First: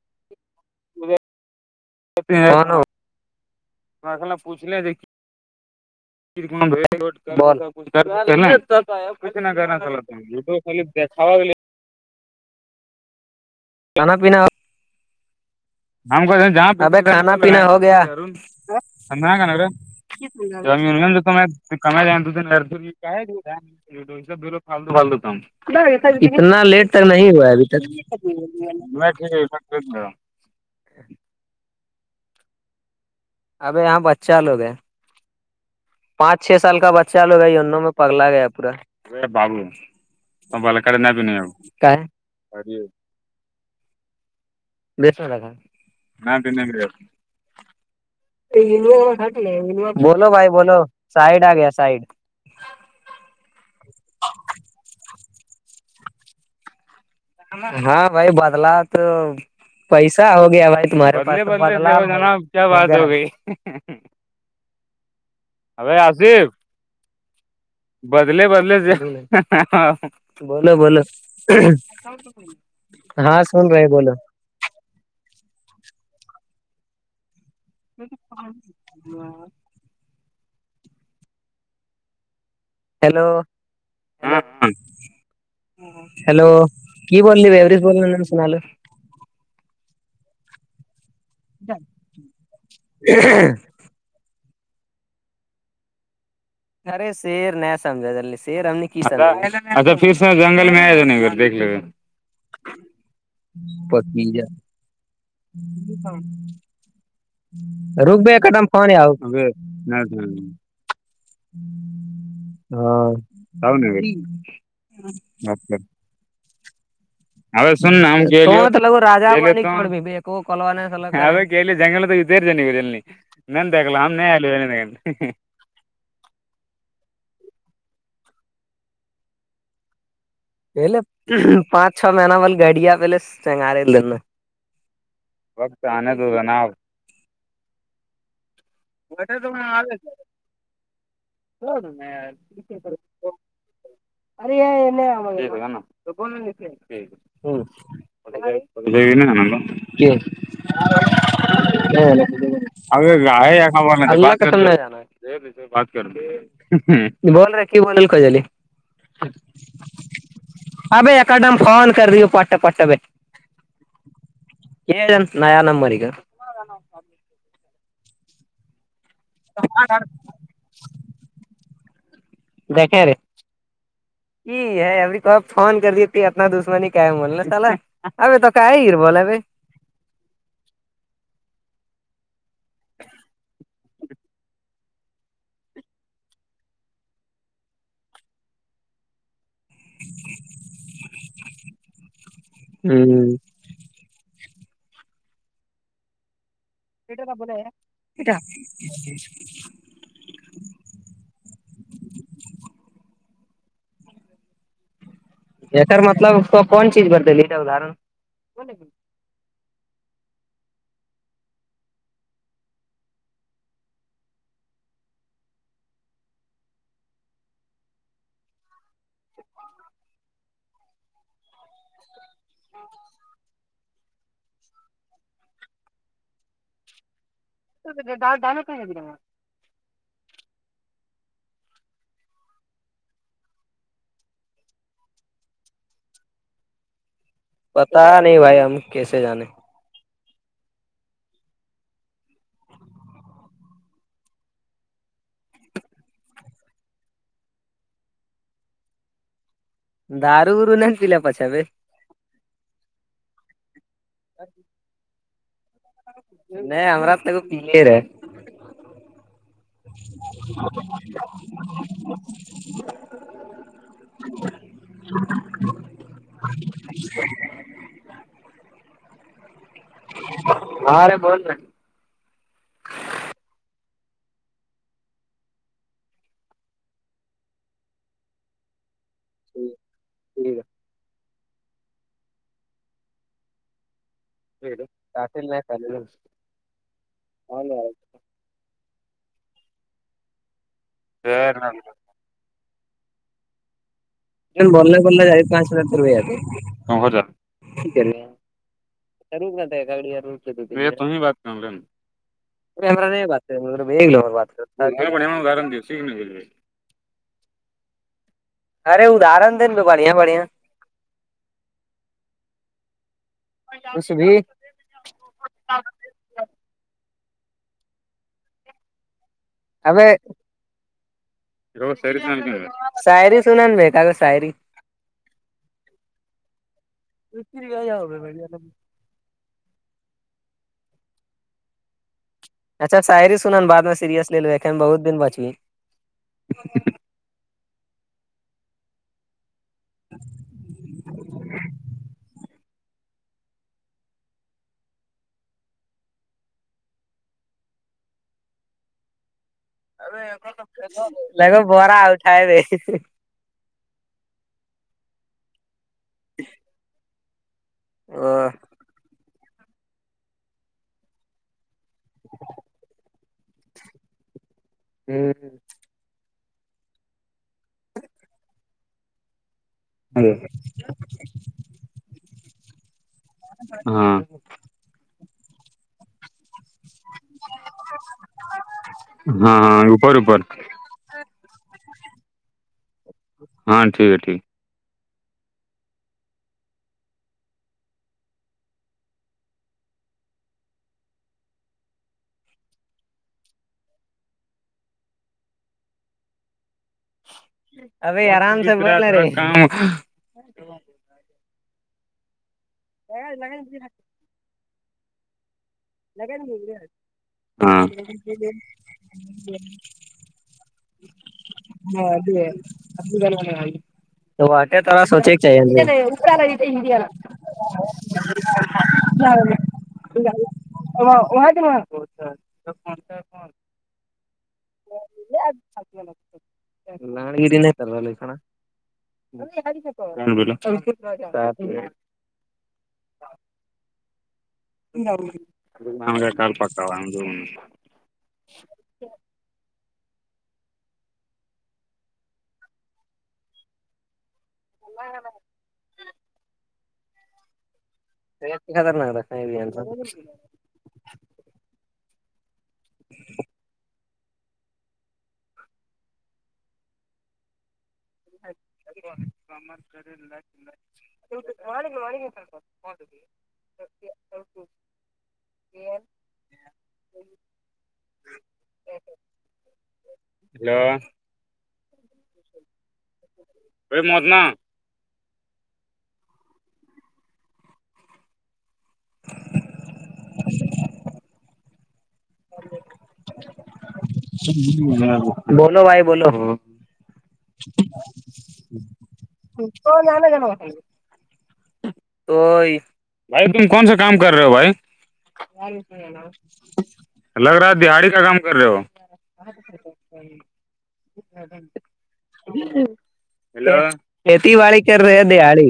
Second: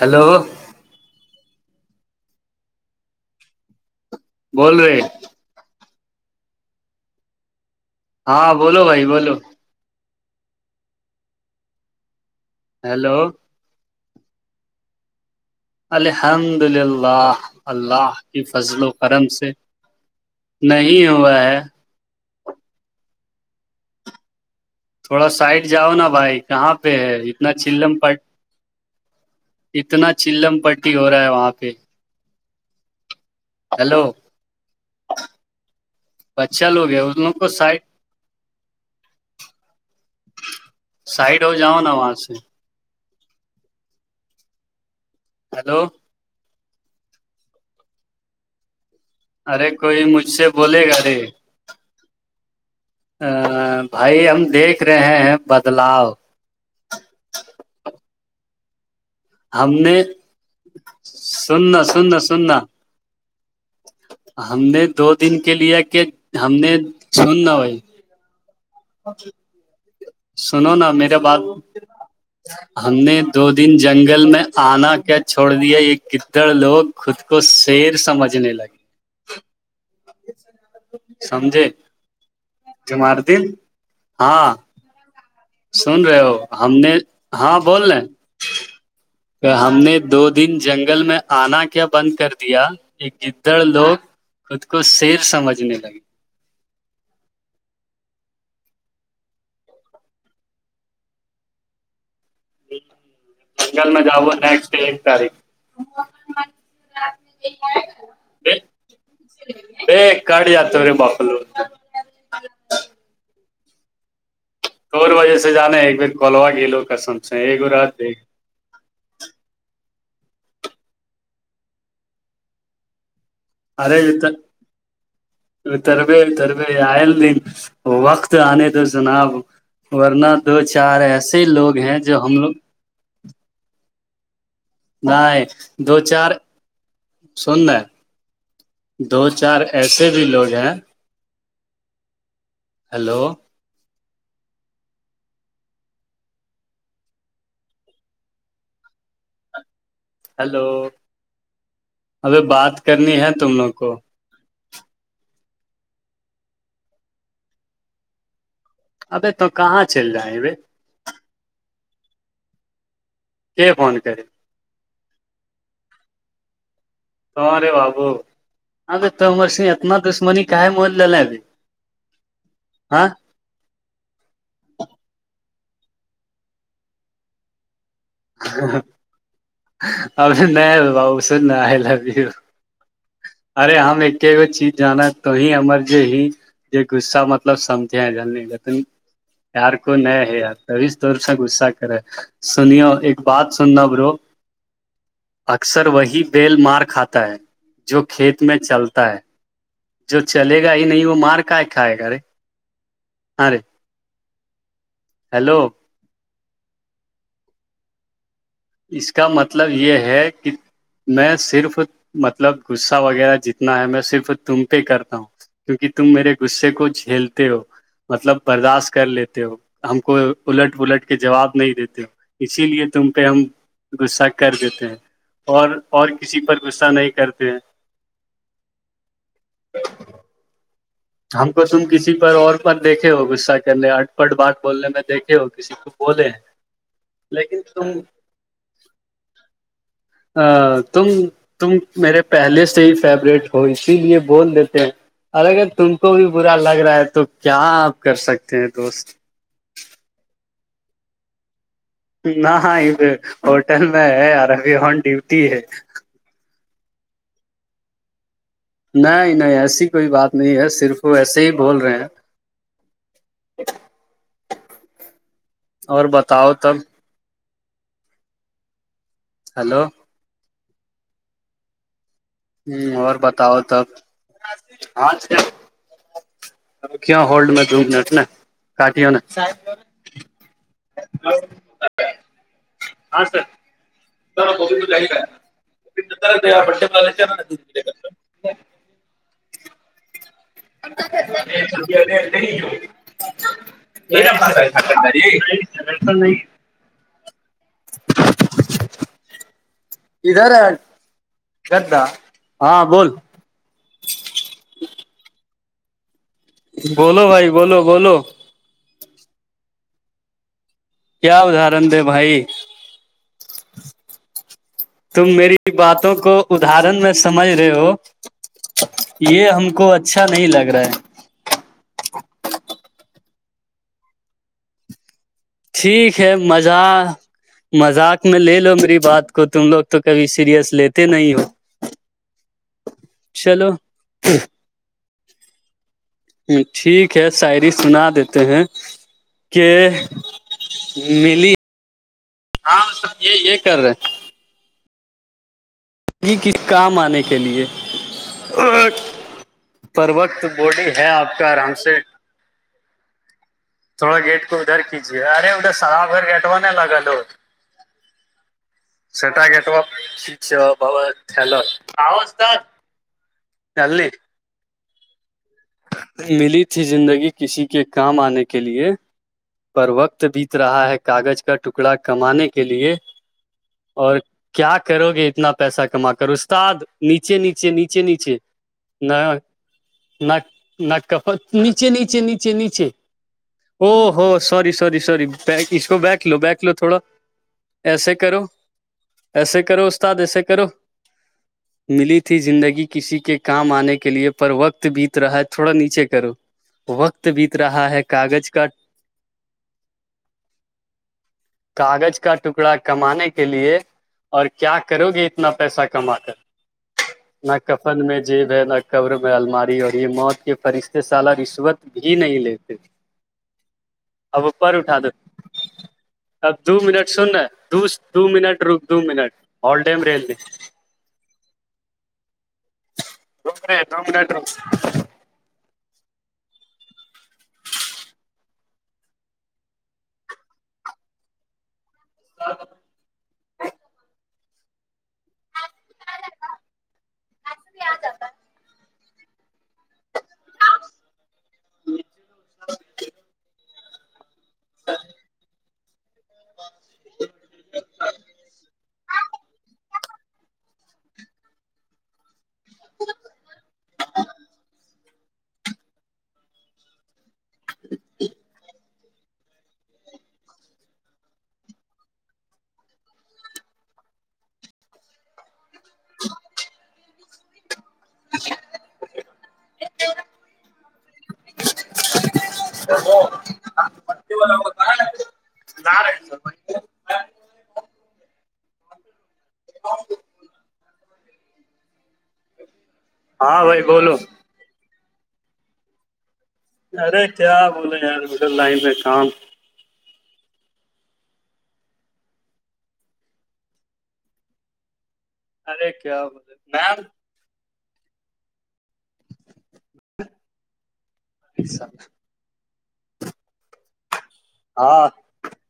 hello ا رہان پوچھلے بول رہے کچھ کرنا ہاں بولو چلتا بھائی بولو وب خ دیکھاواے ہیلو کانا پینا ہم کو الحمد جب للہ کھانا پینا ہو گیا اللہ کی فضل و سجھ کرم سے گ نہیں نارے تو ہوا ہے کم ج تھوڑا سائڈ جاؤ نا بھائی اتنا کہاں لیٹ پہ تک ہے نہیں ہوا اتنا ابھی تک چلم پٹ اتنا چلملم پٹی ہو رہا ہے وہاں پہ ابھی یہاں ہیلو ب اچا لوگ ہیں پانچ چھ بچہ سال کا لوگ ہے ان بچہ لوگ کو لوگا سائڈ انوں میں پگلا گیا پورا ب توپہ کڑ ن بھی سائڈ نہیں ہو جاؤ نا وہاں سے تھا ہلو ارے کوئی مجھ بولو سے بھائی بولو بولے گا رے سائڈ آ گیا سائڈ ا بھائی ہم دیکھ رہے ہیں بدلاؤ ہاں بھائی بدلا تو ہم نے پیسہ ہو گیا بھائی تمہارے سننا سننا جنا سننا کیا بات ہو گئی ہم نے دو دن کے لیا کہ ہم نے چن نہ بھائی بدل بدل سنو بولو نا بولو میرے بات ہم نے ہاں دو سن دن رہے بولو جنگل میں آنا کیا چھوڑ دیا یہ کدھر لوگ خود کو شیر سمجھنے لگے سمھے ج ہیلو مارد ہاں سن رہے ہو ہیلو ہم نے کی رہی ہاں ایوریج بول رہے ہیں سنا لو ہم نے دو دن جنگل میں آنا کیا بند کر دیا ایک گدڑ لوگ خود کو شیر سمجھنے لگے خرے سییر ن سمجے ال سیر ہم نے اچھا پھر سے جنگل میں آیا جان نھر دھ ل بنگال میں جاو پکی جا نیکسٹ ڈے ایک تاریخ رک ب ایکدم فون آ گای آیاا رہ رے بپلو ہاں ر دور وجہ سے جانا ہے ایک بار کولوا گی لو کسم ا سن جگل تو ج ب نہیں دیکھ ل ہم نہیں آلو ہے نہیں تربےتربے آئل دن وقت آنے تو جناب ورنہ دو چار ایسے لوگ ہیں جو ہم لوگ گڈیا ویلیس چنگ آےلینا نہیں دو چار جناب سون ن دو چار ایسے بھی لوگ ہیں ہوود میں ہلو اری پ ج پ جائے نا ہمند ج ہلو ابھی بات اگ کرنی ہے تم گائے لوگ خ کو ب ن [unintelligible] اب تو کہاں چل جائ اب ابائی ایکڈم فون کر دیے پٹا پٹا بیٹے کے فون کرے ن نیا نمبر کا [unintelligible] توہارے بابو ہاں تومر سے اتنا دشمنی کا ہے مج لے لے ابھی دیکھیں ہاں رے یہ ہے اب کو فون کر دیتی ا اپنا دشمنی کیا ہے مولنا سالا اب تو کئی ہیر بولے بائی اب نہیں ب س ن آ لب ارے ہم ایک گ چیز جانا تو ہی ہمر جو ہی یہ غصہ مطلب سمجھے ہیں ج ج یار کوئی ن ہے یار ک طور سے غصہ کرے سنیو ایک بات سننا برو اکثر وہی بیل مارک [unintelligible] جو کھیت میں چلتا ہے جو چلے گا ہی نہیں وہ مار کاائے کھائے گا ا رے ہاں رے ہیلو سر مطلب اس کون چیز بد ادر اس کا مطلب یہ ہے کہ میں صرف مطلب غصہ وغیرہ جتنا ہے میں صرف تم پہ کرتا ہوں کیونکہ تم میرے غصے کو جھیلتے ہو مطلب برداشت کر لیتے ہو ہم کو الٹ ولٹ کے جواب نہیں دیتے ہو اسی لیے تم پہ ہم غصہ کر دیتے ہیں اور اور کسی پر غصہ نہیں کرتے ہیں [unintelligible] ہم کو تم کسی پر اور پر دیکھے ہو گغصہ کرنے اٹ پٹ بات بولنے میں دیکھے ہو کسی بہت ہے پتا نہیں بھائی ہم کیسے جانے ا تم تم میرے پہلے سے ہی فیورورٹ ہو اسی لیے بول دیتے ہیں اور اگر تم کو بھی برا لگ رہا ہے تو کیا آپ کر سکتے ہیں دوست دار گر نہیں پلے پچا پے نہ ہاں ابھر ہوٹل میں ہے یار ابھی ہن ڈیوٹی ہے نہیں ہمر تو پے رہ ہے نہیں نہیں ایسی کوئی بات نہیں ہے صرف وہ ایسے ہی بول رہے ہیں [unintelligible] اور بتاؤ تب [unintelligible] ہلو ہاں ررے بول رہے ہ اور بتاؤ تب کیا ہولڈ میںٹ کاٹ ن ساب ہاں سر [unintelligible] [unintelligible] بن بول جائے پانچ ہزار ت ر بیا ٹیک ہے ادھر ہے [unintelligible] گدا ہاں ات بول گار سے بولو بھائی بو بولو ارے ادار دین بھی گڑیا بڑں کیا ادہرن د بھائی ک س بھی تم میری باتوں کو ادرن میں سمجھ رہے ہو یہ ہم کو اچھا نہیں لگ رہا ہے سری سنان با گ سری ٹھیک ہے مذاق مذاق میں لے لو میری بات کو تم لوگ تو کبھی سیریئس لیتے نہیں ہو اچھا ساعری سنن چلو بع میں سیریس لے لو ا بہت دن بچی ہ ٹھیک ہے شاعری سنا دیتے ہیں کے ملی ہ سب یہ یہ کر رہے ی کس کام آنے کے لیے پر وقت بوڈی ہے آپ کا لگو آرام سے بورا اٹھائے بے تھوڑا گیٹ کو ادھر کیجیے ارے ادھر صافھر گٹوا ن لگا ل آ سٹا گٹپ سچپ ب چلو ہوازتا چل ل جی ملی تھی زندگی کسی کے کام آنے کے لیے پر وقت بیت رہا ہے کاغذ کا ٹکڑا کمانے کے لیے ہاں اور کیا کرو گے اتنا پیسہ کما کرو استاد نیچے نیچے نیچے نیچے نہ ہاں اوپر ن اوپر نٹ کپت نیچے نیچے نیچے نیچے ہاں او ٹھیک ہے ہوو ٹھیک سور سور سور اس کو بیکھ لو بیک لو تھوڑا ایسے کرو ایسے کرو استاد ایسے کرو ملی تھی زندگی کسی کے کام آنے کے لئے پر وقت بھی رہا تھوڑا نیچے کرو وقت بیت رہا ہے ابھی کاغذ آرام کا سے بول رہے کاغذ کا ٹکڑا کمانے کے لیے اور کیا کرو گے اتنا پیسہ کما کر نہ کفن میں جیب ہے نہ قبر میں الماری ہو یہ موت کے فرشتے سالہ رشوت بھی نہیں لیتے ا ج آے اب اپر اٹھا دو اب دو منٹ سننا دو دو منٹ رک دو منٹ ہل ڈائم ریلو وہاں کے وہاں کوتا ہے روم رے روم ر ڈ کن گری نہیں پرو لکھانا بب ہ کال پکا د ج ہ ہ تو سے خطرناک رس ہیں بھی گب مر کر ل والا گ والا گ سوپ مے [inaudible] پین [unintelligible] ہیلو ا ا متنا زا رہے س بھائی ب اس ہاں بھائی بولو بولو بھائی بولو ارے کیا بولے یار مے لائن میں کام ا ناناگ گ متے تو بھائی تم کون سا کام کر رہے ہو بھائی ار و ارے فانا کیا بولے میم لگ رہا دہاڑی کا کام کر رہے ہو ہاں لو کھیتی باڑی کر رہے ہے دیہڑی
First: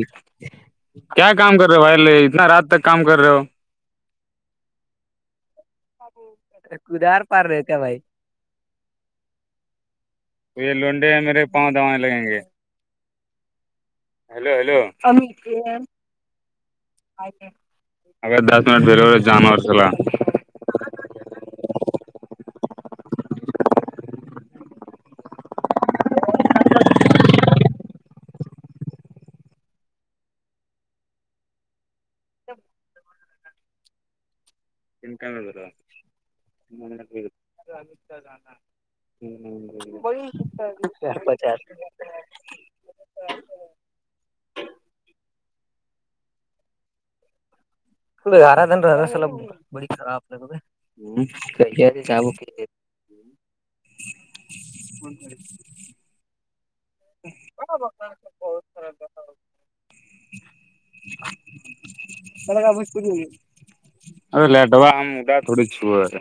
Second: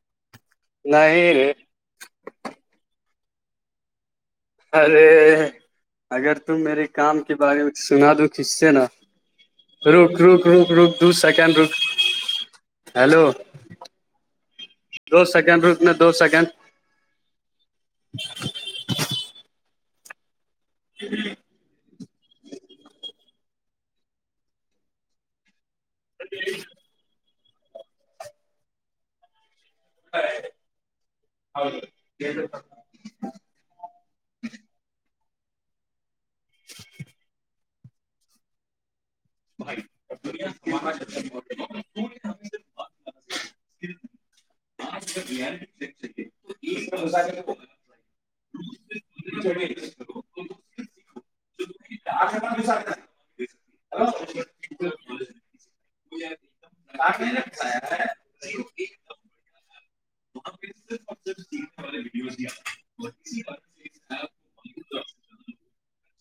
کیا نہیں رے کام کر رہے ہو بھائیل اتنا رات تک کام کر رہے ہو ارے اگر تم میرے کام کدار کے پار بارے رہے میں کیا بھائی سنا دو کس سے نا رک رک تو رک یہ رک دو لونڈے ہیں میرے سیکنڈ رک پاؤں دوانے لگیں گے ہیلو ہیلو ہیلو دو سیکنڈ رکنے دو سیکنڈ گگر دس منٹ بیر جام وورسل جی ا [inaudible] ہر سر تنک بھرا ہ پچار [inaudible] ا [inaudible] آارادنرا س بڑی خرا آپ لگ جاب کہ [inaudible] [inaudible] وڈیو ار لٹوا آم اڈا تھوڑی چ ار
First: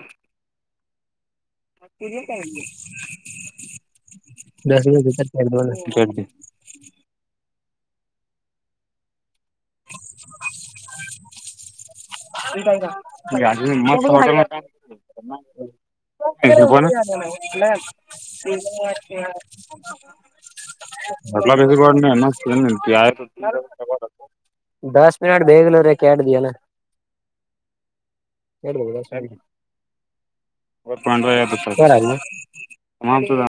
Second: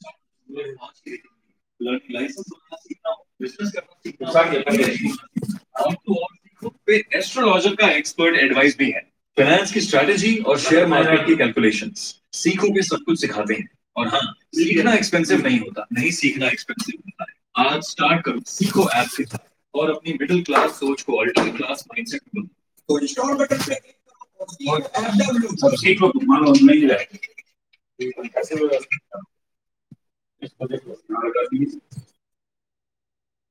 [inaudible] ایک د کر د پہ ایسٹرولوجک کا ایکسپرٹ ایڈوائز بھی ہے فائنانس کی اسٹریٹجی اور شیئر مارکیٹ کیلکولیشن سیکھو کے سب کچھ سکھاتے ہیں اور ہاں سیکھنا ایکسپینسو نہیں ہوتا نہیں سیکھنا ایکسپینسو ہوتا ہے آج اسٹارٹ کروں سھو ایپ سے تھا اور اپنی مڈل کلاس سوچ کو آٹر الہ بییس کوڈ نہیں آئے سب سیکھو تو مو نا نہیں رہائے ج کسے و اور پانڈرہ ہزار تو تمام